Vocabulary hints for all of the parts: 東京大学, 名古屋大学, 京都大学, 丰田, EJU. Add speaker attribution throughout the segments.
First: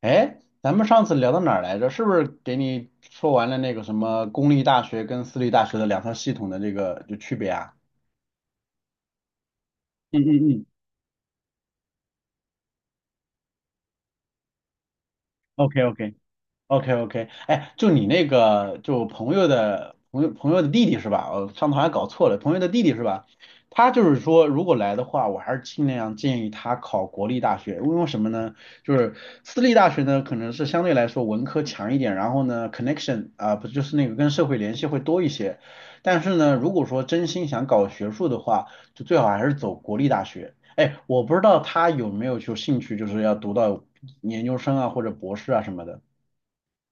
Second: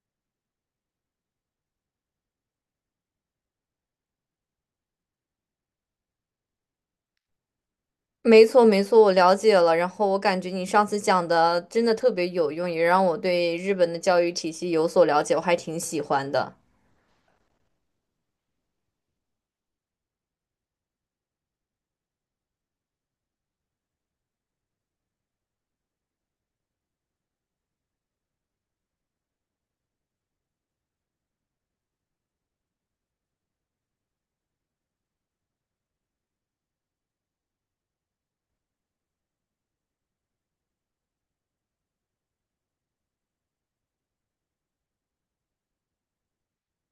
Speaker 1: 哎，咱们上次聊到哪儿来着？是不是给你说完了那个什么公立大学跟私立大学的两套系统的这个就区别啊？
Speaker 2: 没错，没错，我了解了。然后我
Speaker 1: 嗯
Speaker 2: 感
Speaker 1: 嗯
Speaker 2: 觉你
Speaker 1: 嗯
Speaker 2: 上次讲的真的特别有用，也让我对日本的教育体系有所了解，我还挺
Speaker 1: ，OK
Speaker 2: 喜
Speaker 1: OK。
Speaker 2: 欢的。
Speaker 1: OK OK，哎，就你那个，就朋友的弟弟是吧？我上头还搞错了，朋友的弟弟是吧？他就是说，如果来的话，我还是尽量建议他考国立大学，因为什么呢？就是私立大学呢，可能是相对来说文科强一点，然后呢，connection 啊、不就是那个跟社会联系会多一些。但是呢，如果说真心想搞学术的话，就最好还是走国立大学。哎，我不知道他有没有就兴趣，就是要读到研究生啊或者博士啊什么的。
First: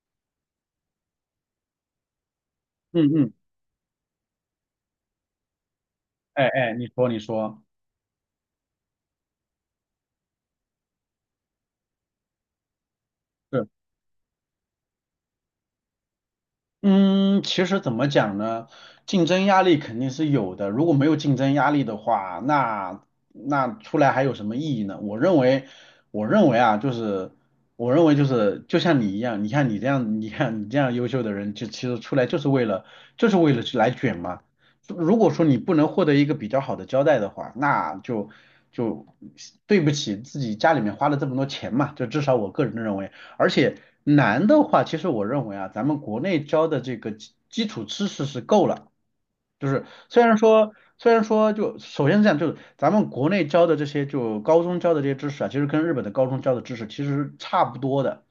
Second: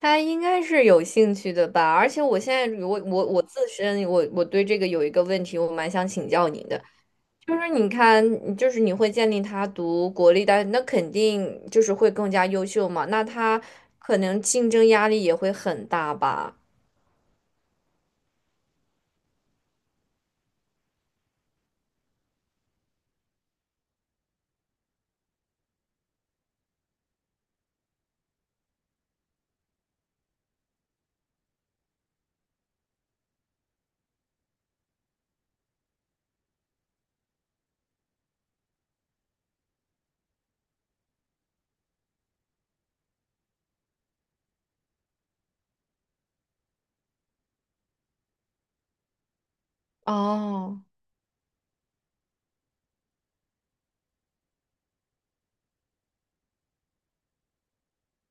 Speaker 2: 他应该是有兴趣的吧？而且我现在我
Speaker 1: 嗯
Speaker 2: 我
Speaker 1: 嗯，
Speaker 2: 我自身对这个有一个问题，我蛮想请
Speaker 1: 哎
Speaker 2: 教您
Speaker 1: 哎，
Speaker 2: 的。
Speaker 1: 你说你
Speaker 2: 就
Speaker 1: 说，
Speaker 2: 是你看，就是你会建议他读国立大学，那肯定就是会更加优秀嘛，那他
Speaker 1: 是，
Speaker 2: 可能竞争压力也会很大吧？
Speaker 1: 嗯，其实怎么讲呢？竞争压力肯定是有的，如果没有竞争压力的话，那出来还有什么意义呢？我认为啊，就是我认为就像你一样，你看你这样优秀的人，就其实出来就是为了去来卷嘛。如果说你不能获得一个比较好的交代的话，那就对不起自己家里面花了这么多钱嘛，就至少我个人认为。而且难的话，其实我认为啊，咱们国内教的这个基础知识是够了。就是虽然说，
Speaker 2: 哦。
Speaker 1: 虽然说就首先是这样，就是咱们国内教的这些，就高中教的这些知识啊，其实跟日本的高中教的知识其实是差不多的，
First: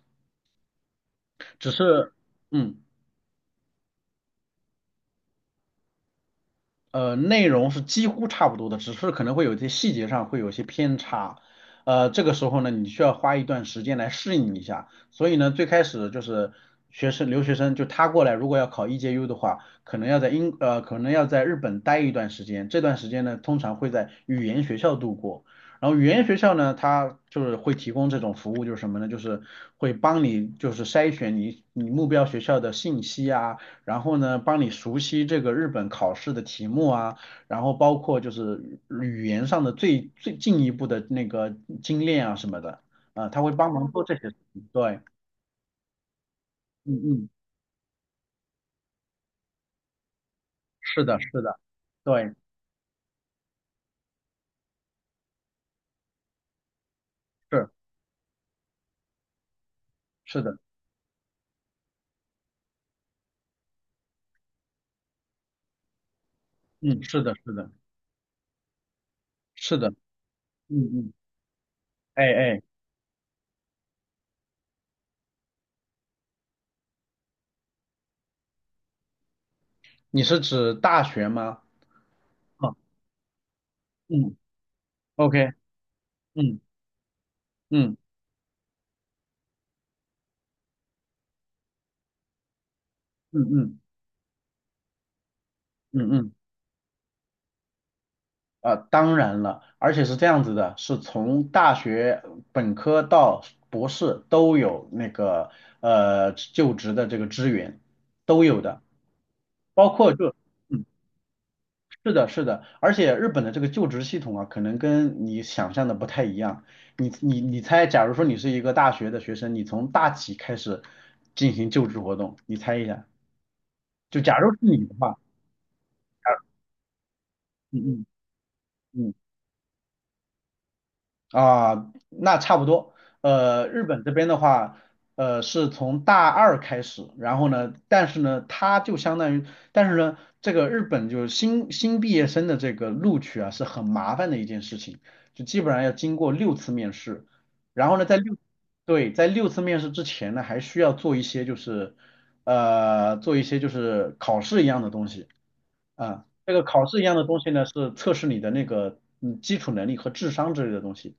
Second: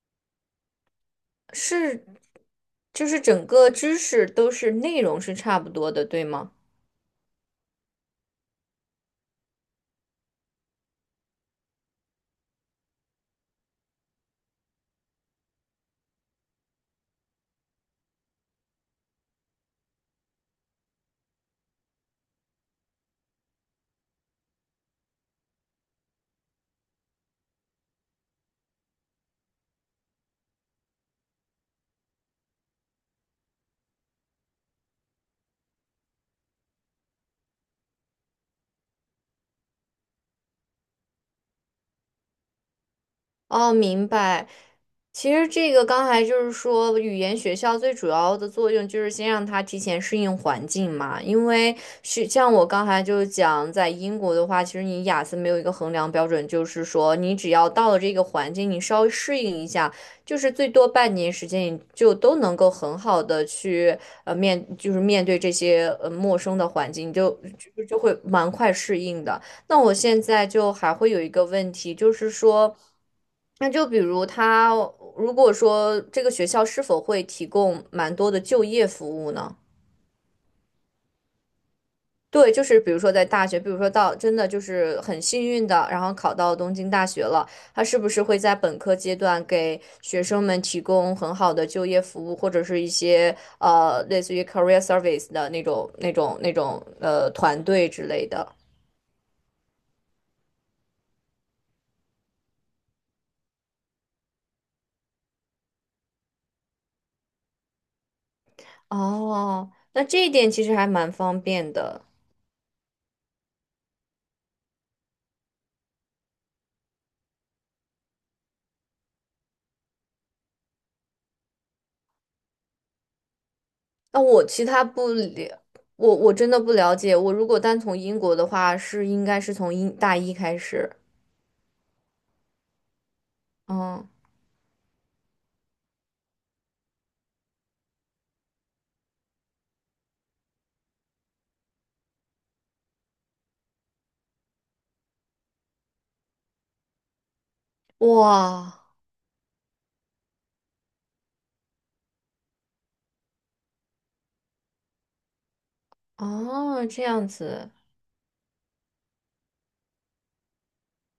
Speaker 1: 只
Speaker 2: 是。
Speaker 1: 是嗯。
Speaker 2: 就是整个知识都是内容是差不多的，对吗？
Speaker 1: 呃，内容是几乎差不多的，只是可能会有一些细节上会有一些偏差。呃，这个时候呢，你需要花一段时间来适应一下。所以呢，最开始就是学生留学生就他过来，如果要考 EJU 的话，可能要在日本待一段时间。这段时间呢，通常会在语言学校度过。然后语言学校呢，它就是会提供这种服务，就是什么呢？就是会帮你就是筛选你你目标学校的信息啊。然后呢，帮你熟悉这个日本考试的题目啊，然后包括就是语言上的最进一步的那个精炼啊什么的，啊、他会帮
Speaker 2: 哦，
Speaker 1: 忙做
Speaker 2: 明
Speaker 1: 这些事
Speaker 2: 白。
Speaker 1: 情。对，
Speaker 2: 其实这个刚才就是
Speaker 1: 嗯
Speaker 2: 说，语
Speaker 1: 嗯，
Speaker 2: 言学校最主要的作用就是先让他提前适应环境
Speaker 1: 是的，
Speaker 2: 嘛。
Speaker 1: 是
Speaker 2: 因
Speaker 1: 的，
Speaker 2: 为是
Speaker 1: 对，
Speaker 2: 像我刚才就讲，在英国的话，其实你雅思没有一个衡量标准，就是说你只要
Speaker 1: 是
Speaker 2: 到了这个环境，你稍微适应一下，就
Speaker 1: 是
Speaker 2: 是
Speaker 1: 的，
Speaker 2: 最多半年时间，你就都能够很好的去就是面对这些陌生的环
Speaker 1: 嗯，
Speaker 2: 境，你
Speaker 1: 是
Speaker 2: 就
Speaker 1: 的，是的，
Speaker 2: 就就会蛮快适应的。
Speaker 1: 是
Speaker 2: 那
Speaker 1: 的，
Speaker 2: 我现在就
Speaker 1: 嗯
Speaker 2: 还会
Speaker 1: 嗯，
Speaker 2: 有一个问题，就
Speaker 1: 哎
Speaker 2: 是
Speaker 1: 哎，
Speaker 2: 说。那就比如他如果说这个学校是否会提供蛮多的就业服务呢？
Speaker 1: 你是指大学吗？
Speaker 2: 对，就
Speaker 1: 啊，
Speaker 2: 是比如说在大学，比如说到真
Speaker 1: 嗯
Speaker 2: 的就是很幸
Speaker 1: ，OK，
Speaker 2: 运的，然后考到
Speaker 1: 嗯
Speaker 2: 东京大学了，他
Speaker 1: 嗯
Speaker 2: 是不是会在本科阶段给学生们提供很好的就业服务，或者是一些
Speaker 1: 嗯嗯
Speaker 2: 类似于 career service 的那种
Speaker 1: 嗯嗯
Speaker 2: 那
Speaker 1: 嗯。
Speaker 2: 种那种团队之类的？
Speaker 1: 当然了，而且是这样子的，是从大学本科到博士都有那个就职的这个资源，都有的，
Speaker 2: 哦，
Speaker 1: 包
Speaker 2: 那
Speaker 1: 括
Speaker 2: 这一
Speaker 1: 就
Speaker 2: 点其实
Speaker 1: 嗯，
Speaker 2: 还蛮方便的。
Speaker 1: 是的，是的，而且日本的这个就职系统啊，可能跟你想象的不太一样。你猜，假如说你是一个大学的学生，你从大几开始进行就职活动？你猜一下，就
Speaker 2: 那
Speaker 1: 假
Speaker 2: 我
Speaker 1: 如是
Speaker 2: 其他
Speaker 1: 你的
Speaker 2: 不
Speaker 1: 话，
Speaker 2: 了，我真的不了解。我如果
Speaker 1: 嗯
Speaker 2: 单从
Speaker 1: 嗯
Speaker 2: 英国的话，是
Speaker 1: 嗯
Speaker 2: 应该是从大一开始。
Speaker 1: 啊，那差不多。日本
Speaker 2: 嗯，
Speaker 1: 这边的话，是从大二开始，然后呢，但是呢，它就相当于，但是呢，这个日本就是新毕业生的这个录取啊，是很麻烦的一件事情，就基本上要经过六次面试，然后呢，
Speaker 2: 哇，
Speaker 1: 对，在六次面试之前呢，还需要做一些就是考试一样的东西啊，这个考
Speaker 2: 哦，
Speaker 1: 试一
Speaker 2: 这
Speaker 1: 样的
Speaker 2: 样
Speaker 1: 东西呢，
Speaker 2: 子。
Speaker 1: 是测试你的那个基础能力和智商之类的东西。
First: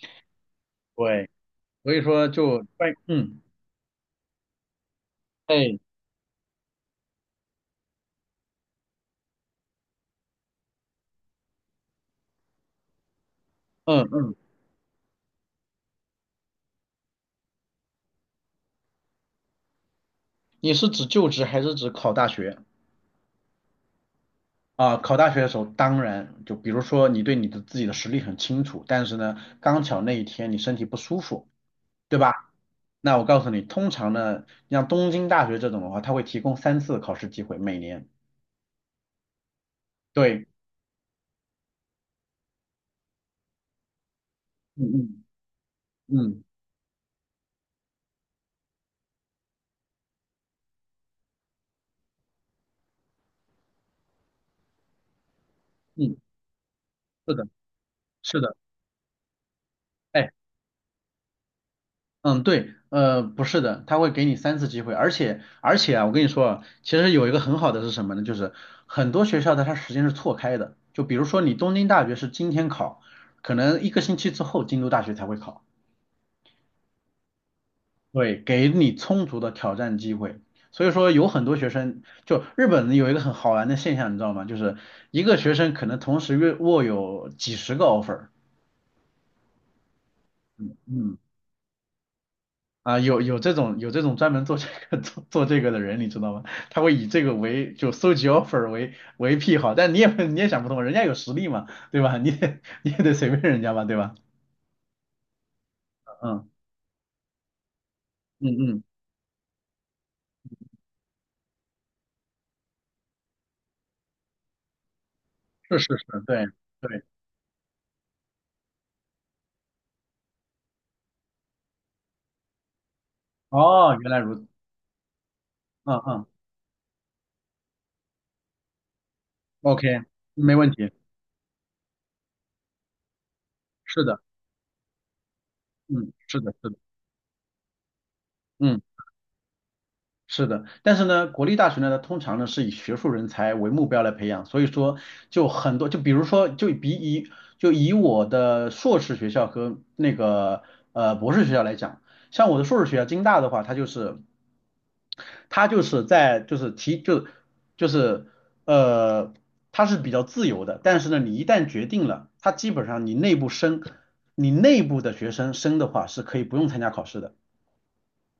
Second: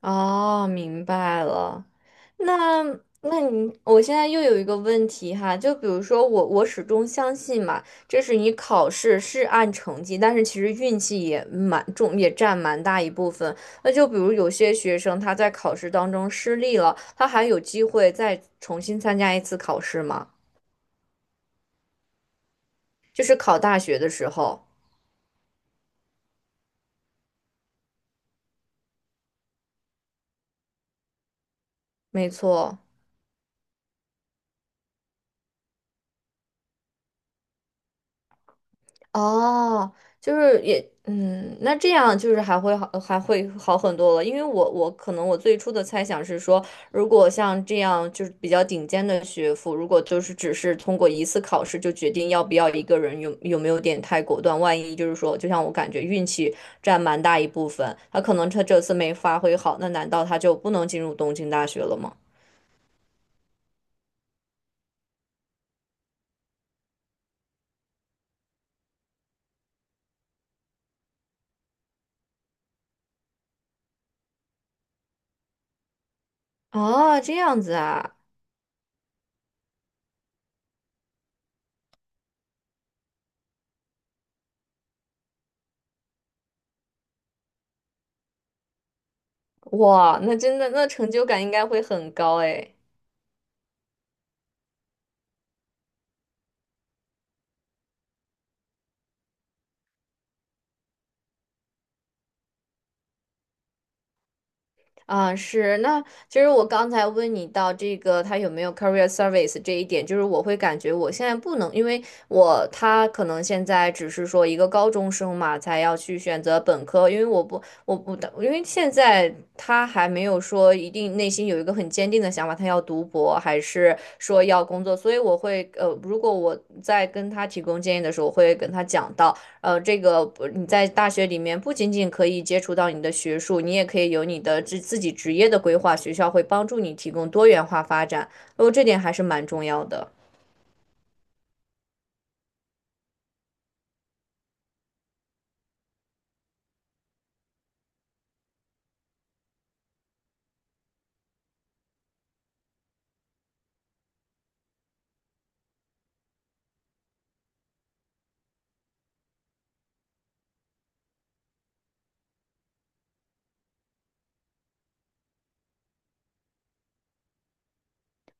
Speaker 2: 哦，明
Speaker 1: 对，
Speaker 2: 白了。
Speaker 1: 所以说就
Speaker 2: 那
Speaker 1: 关，嗯，
Speaker 2: 那你，我现在又有一个问题哈。就
Speaker 1: 哎，
Speaker 2: 比如说我始终相信嘛，这是你考试是按成绩，但是其实运气也蛮重，也占蛮大一部分。那
Speaker 1: 嗯
Speaker 2: 就比如
Speaker 1: 嗯，
Speaker 2: 有些学生他在考试当中失利了，他还有机会再重新参加一次考试吗？
Speaker 1: 你是指就职还是指考大学？
Speaker 2: 就是考大学的时候。
Speaker 1: 啊，考大学的时候，当然就比如说你对你的自己的实力很清楚，但是呢，刚巧那一天你身体不舒服，对
Speaker 2: 没
Speaker 1: 吧？
Speaker 2: 错。
Speaker 1: 那我告诉你，通常呢，像东京大学这种的话，它会提供三次考试机会，每年。
Speaker 2: 哦，就
Speaker 1: 对，
Speaker 2: 是也。嗯，那这样就是还会好，还会好很多了。因为我
Speaker 1: 嗯
Speaker 2: 我可能我最初的猜
Speaker 1: 嗯
Speaker 2: 想是
Speaker 1: 嗯
Speaker 2: 说，如果像这样就是比较顶尖的学府，如果就是只是通过一次考试就决定要不要一个人有没有点太果断，万一就是说，就像我感觉
Speaker 1: 嗯，
Speaker 2: 运气占蛮
Speaker 1: 是
Speaker 2: 大
Speaker 1: 的，
Speaker 2: 一部分，他可
Speaker 1: 是
Speaker 2: 能
Speaker 1: 的。
Speaker 2: 他这次没发挥好，那难道
Speaker 1: 哎。
Speaker 2: 他就不能进入东京大学了吗？
Speaker 1: 嗯，对，呃，不是的，他会给你三次机会，而且啊，我跟你说啊，其实有一个很好的是什么呢？就是很多学校的它时间是错开的，就比如说你东京大学是今天考，可能一个星期之后京都大学才会考，
Speaker 2: 哦，这样子啊。
Speaker 1: 对，给你充足的挑战机会。所以说有很多学生，就日本有一个很好玩的现象，你知道吗？就是一个学生可能同时约握有几十个 offer，
Speaker 2: 哇，那真的那成
Speaker 1: 嗯。
Speaker 2: 就感应该会很高诶。
Speaker 1: 啊，有这种专门做这个 做这个的人，你知道吗？他会以这个为就搜集 offer 为癖好，但你也 你也想不通，人家有实力嘛，对吧？你得 你也得随便人家吧，对吧？
Speaker 2: 啊，是。那其
Speaker 1: 嗯
Speaker 2: 实我刚才问你到这个他
Speaker 1: 嗯
Speaker 2: 有没有
Speaker 1: 嗯，
Speaker 2: career service 这一点，就是我会感觉我现在不能，因为我他可能现在只是说一个高中生嘛，
Speaker 1: 是
Speaker 2: 才
Speaker 1: 是
Speaker 2: 要
Speaker 1: 是，
Speaker 2: 去选
Speaker 1: 对
Speaker 2: 择本
Speaker 1: 对，
Speaker 2: 科，因为我不我不因为现在他还没有说一定内心有一个很坚定的想法，他要读博还是
Speaker 1: 哦，原来如
Speaker 2: 说
Speaker 1: 此，
Speaker 2: 要工作，所以我会
Speaker 1: 嗯
Speaker 2: 如
Speaker 1: 嗯
Speaker 2: 果我在跟他提供建议的时候，我会跟他讲到。这
Speaker 1: ，OK，
Speaker 2: 个不
Speaker 1: 没
Speaker 2: 你
Speaker 1: 问
Speaker 2: 在
Speaker 1: 题，
Speaker 2: 大学里面不仅仅可以接触到你的学术，你也可
Speaker 1: 是
Speaker 2: 以
Speaker 1: 的，
Speaker 2: 有你的自己职业的规划，
Speaker 1: 嗯，
Speaker 2: 学校
Speaker 1: 是
Speaker 2: 会
Speaker 1: 的，
Speaker 2: 帮
Speaker 1: 是的，
Speaker 2: 助你提供多元化发展。哦，
Speaker 1: 嗯。
Speaker 2: 这点还是蛮重要的。
Speaker 1: 是的，但是呢，国立大学呢，它通常呢是以学术人才为目标来培养，所以说就很多，就比如说，就以我的硕士学校和那个博士学校来讲，像我的硕士学校京大的话，它就是它就是在就是提就就是呃它是比较自由的，但是呢，你一旦决定了，它基本上你内部的学生升的话是可以不用参加考试的。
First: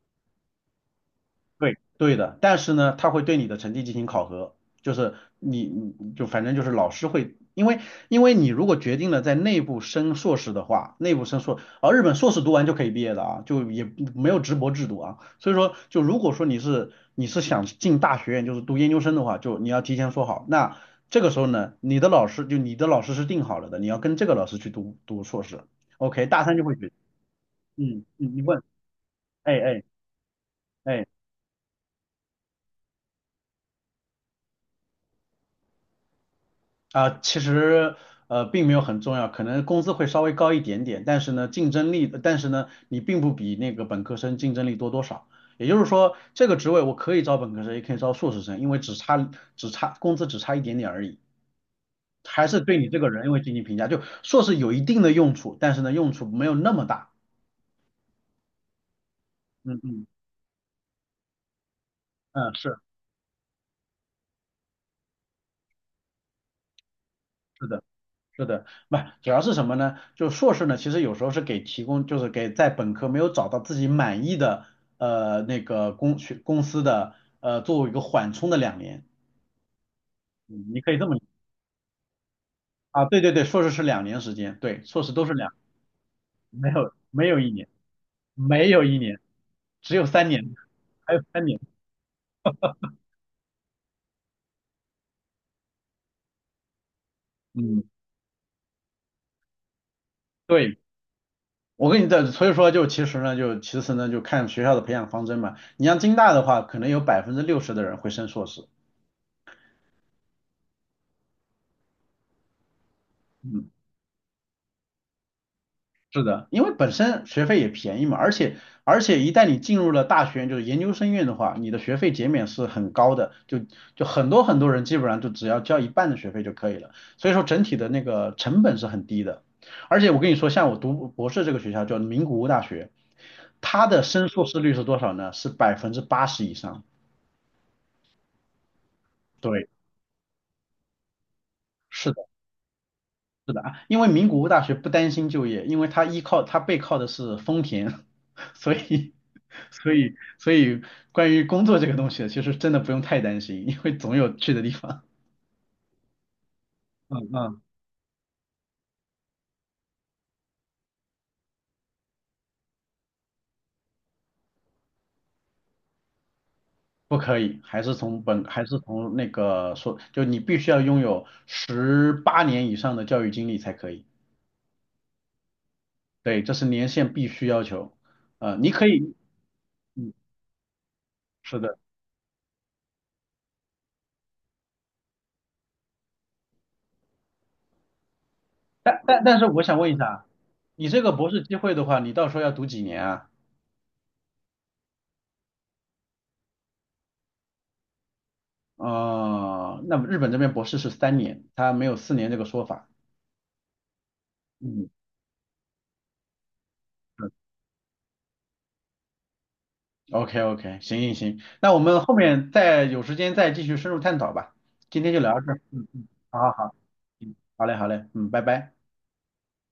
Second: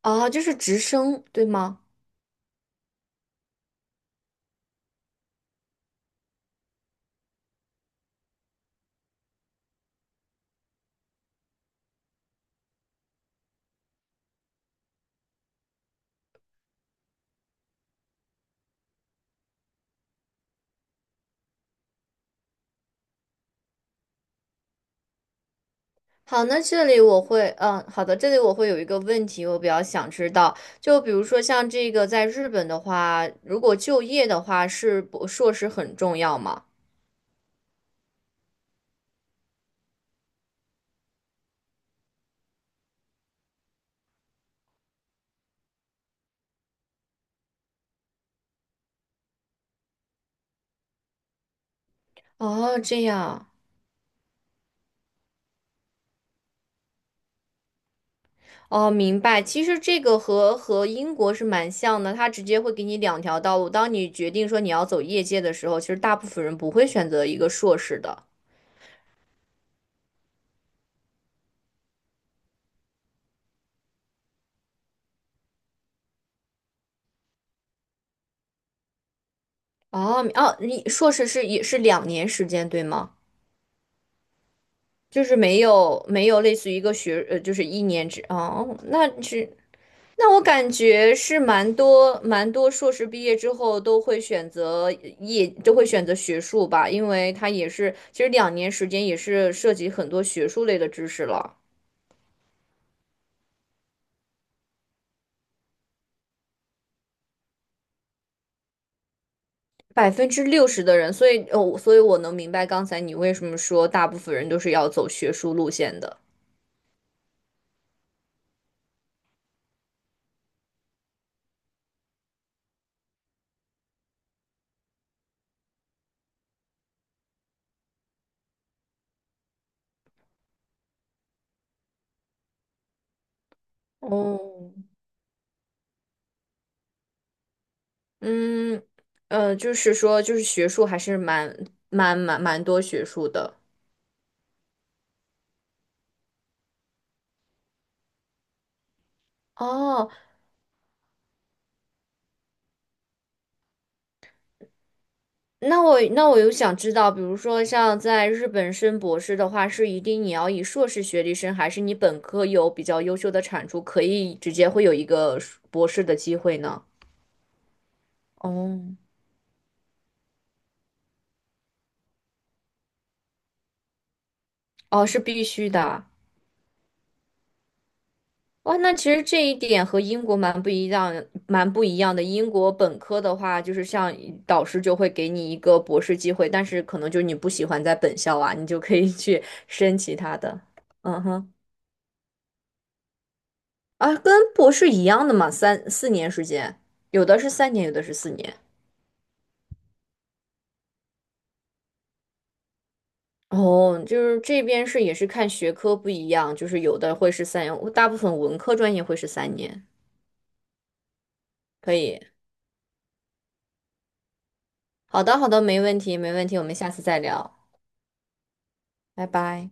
Speaker 2: 哦，就是直升，对
Speaker 1: 对，
Speaker 2: 吗？
Speaker 1: 对的，但是呢，他会对你的成绩进行考核，就是你就反正就是老师会，因为你如果决定了在内部升硕士的话，内部升硕，而日本硕士读完就可以毕业的啊，就也没有直博制度啊，所以说就如果说你是想进大学院，就是读研究生的话，就你要提前说好，那这个时候呢，你的老师是定好了的，你要跟这个老师去读读硕士，OK，大
Speaker 2: 好，
Speaker 1: 三
Speaker 2: 那
Speaker 1: 就会决
Speaker 2: 这
Speaker 1: 定，
Speaker 2: 里我会，嗯，
Speaker 1: 嗯，
Speaker 2: 好的，
Speaker 1: 你
Speaker 2: 这里
Speaker 1: 你
Speaker 2: 我
Speaker 1: 问，
Speaker 2: 会有一个问题，
Speaker 1: 哎
Speaker 2: 我比较
Speaker 1: 哎。
Speaker 2: 想知道，就
Speaker 1: 哎
Speaker 2: 比如说像这个在日本的话，如果就业的话，是博硕士很重要吗？
Speaker 1: 啊，其实并没有很重要，可能工资会稍微高一点点，但是呢竞争力，但是呢你并不比那个本科生竞争力多多少。也就是说，这个职位我可以招本科生，也可以招硕士生，因为只差工资只差一点点而已，还是对
Speaker 2: 哦，
Speaker 1: 你这
Speaker 2: 这
Speaker 1: 个人会
Speaker 2: 样。
Speaker 1: 进行评价。就硕士有一定的用处，但是呢用处没有那么大。
Speaker 2: 哦，明白。其实
Speaker 1: 嗯
Speaker 2: 这
Speaker 1: 嗯
Speaker 2: 个和英国是蛮像的，它直
Speaker 1: 嗯，
Speaker 2: 接会
Speaker 1: 是
Speaker 2: 给你两条道路。当你决定说你要走业界的时候，其实大部分人不会选择一个
Speaker 1: 是
Speaker 2: 硕
Speaker 1: 的。
Speaker 2: 士的。
Speaker 1: 是的，不，主要是什么呢？就硕士呢，其实有时候是给提供，就是给在本科没有找到自己满意的那个公司的作为一个缓冲的两年，
Speaker 2: 哦哦，
Speaker 1: 嗯你
Speaker 2: 你
Speaker 1: 可以这
Speaker 2: 硕
Speaker 1: 么理解
Speaker 2: 士是也是两年时间，对
Speaker 1: 啊，
Speaker 2: 吗？
Speaker 1: 对对对，硕士是两年时间，对，硕士
Speaker 2: 就
Speaker 1: 都是
Speaker 2: 是
Speaker 1: 两，
Speaker 2: 没有没有类
Speaker 1: 没
Speaker 2: 似于一
Speaker 1: 有
Speaker 2: 个
Speaker 1: 没有一
Speaker 2: 就是
Speaker 1: 年，
Speaker 2: 1年制
Speaker 1: 没
Speaker 2: 哦。
Speaker 1: 有一年，只有三
Speaker 2: 那我
Speaker 1: 年，
Speaker 2: 感
Speaker 1: 还
Speaker 2: 觉
Speaker 1: 有
Speaker 2: 是
Speaker 1: 三年，
Speaker 2: 蛮多硕士毕业之后都会选择业，都会选择学术吧，因为它也
Speaker 1: 嗯，
Speaker 2: 是其实两年时间也是涉及很多学术
Speaker 1: 对，
Speaker 2: 类的知识了。
Speaker 1: 我跟你的，所以说就其实呢，就看学校的培养方针嘛，你像京大的话，可能有60%的人会升硕士，
Speaker 2: 60%的人，所以哦，所以我能明白刚才你为什么
Speaker 1: 嗯。
Speaker 2: 说大部分人都是要走学术路线的。
Speaker 1: 是的，因为本身学费也便宜嘛，而且一旦你进入了大学就是研究生院的话，你的学费减免是很高的，就很多很多人基本上就只要交一半的学费就可以了，所以说整体的那个成本是很低的。而且我跟你说，像我读博士这个学校叫名古屋大学，它的升
Speaker 2: 哦，
Speaker 1: 硕士率是多少呢？是80%以上。
Speaker 2: 嗯，
Speaker 1: 对，
Speaker 2: 就是说，就是学术还是蛮蛮
Speaker 1: 是
Speaker 2: 蛮蛮多学术
Speaker 1: 是
Speaker 2: 的。
Speaker 1: 的啊，因为名古屋大学不担心就业，因为它依靠它背靠的是丰田，所以所
Speaker 2: 哦，
Speaker 1: 以所以关于工作这个东西，其实真的不用太担心，因为总有去的地方。
Speaker 2: 那我有想知道，
Speaker 1: 嗯
Speaker 2: 比如
Speaker 1: 嗯，
Speaker 2: 说像在日本升博士的话，是一定你要以硕士学历升，还是你本科有比较优秀的产出，可以直接会有一个硕博士的机会呢？
Speaker 1: 不可以，还
Speaker 2: 哦，
Speaker 1: 是从那个说，就你必须要拥有18年以上的教育经历才可以。
Speaker 2: 哦，是必须的啊。
Speaker 1: 对，这是年限必须要求。你
Speaker 2: 哇，
Speaker 1: 可
Speaker 2: 那其
Speaker 1: 以，
Speaker 2: 实这一点和英国蛮不一样，
Speaker 1: 是
Speaker 2: 蛮
Speaker 1: 的，
Speaker 2: 不一样的。英国本科的话，就是像导师就会给你一个博士机会，但是可能就你不喜欢在本校啊，你就可
Speaker 1: 但
Speaker 2: 以
Speaker 1: 但但
Speaker 2: 去
Speaker 1: 是我 想问一
Speaker 2: 申其
Speaker 1: 下，
Speaker 2: 他的。
Speaker 1: 你这个
Speaker 2: 嗯
Speaker 1: 博士
Speaker 2: 哼，
Speaker 1: 机会的话，你到时候要读几年啊？
Speaker 2: 啊，跟博士一样的嘛，3、4年时间，有的是三年，有的是四年。
Speaker 1: 哦，那么日本这边博士是三年，他没有4年这个说法。
Speaker 2: 哦，就是这边
Speaker 1: 嗯
Speaker 2: 是也是看学科不一样，就是有的会是三年，大部分文科专业会是三年。
Speaker 1: ，OK OK，行行行，那我
Speaker 2: 可
Speaker 1: 们后
Speaker 2: 以，
Speaker 1: 面再有时间再继续深入探讨吧。今天就
Speaker 2: 好
Speaker 1: 聊
Speaker 2: 的，
Speaker 1: 到
Speaker 2: 好
Speaker 1: 这儿。
Speaker 2: 的，没
Speaker 1: 嗯
Speaker 2: 问
Speaker 1: 嗯，
Speaker 2: 题，没
Speaker 1: 好
Speaker 2: 问
Speaker 1: 好
Speaker 2: 题，我
Speaker 1: 好，
Speaker 2: 们下次再
Speaker 1: 嗯，
Speaker 2: 聊，
Speaker 1: 好嘞好嘞，嗯，拜拜。
Speaker 2: 拜拜。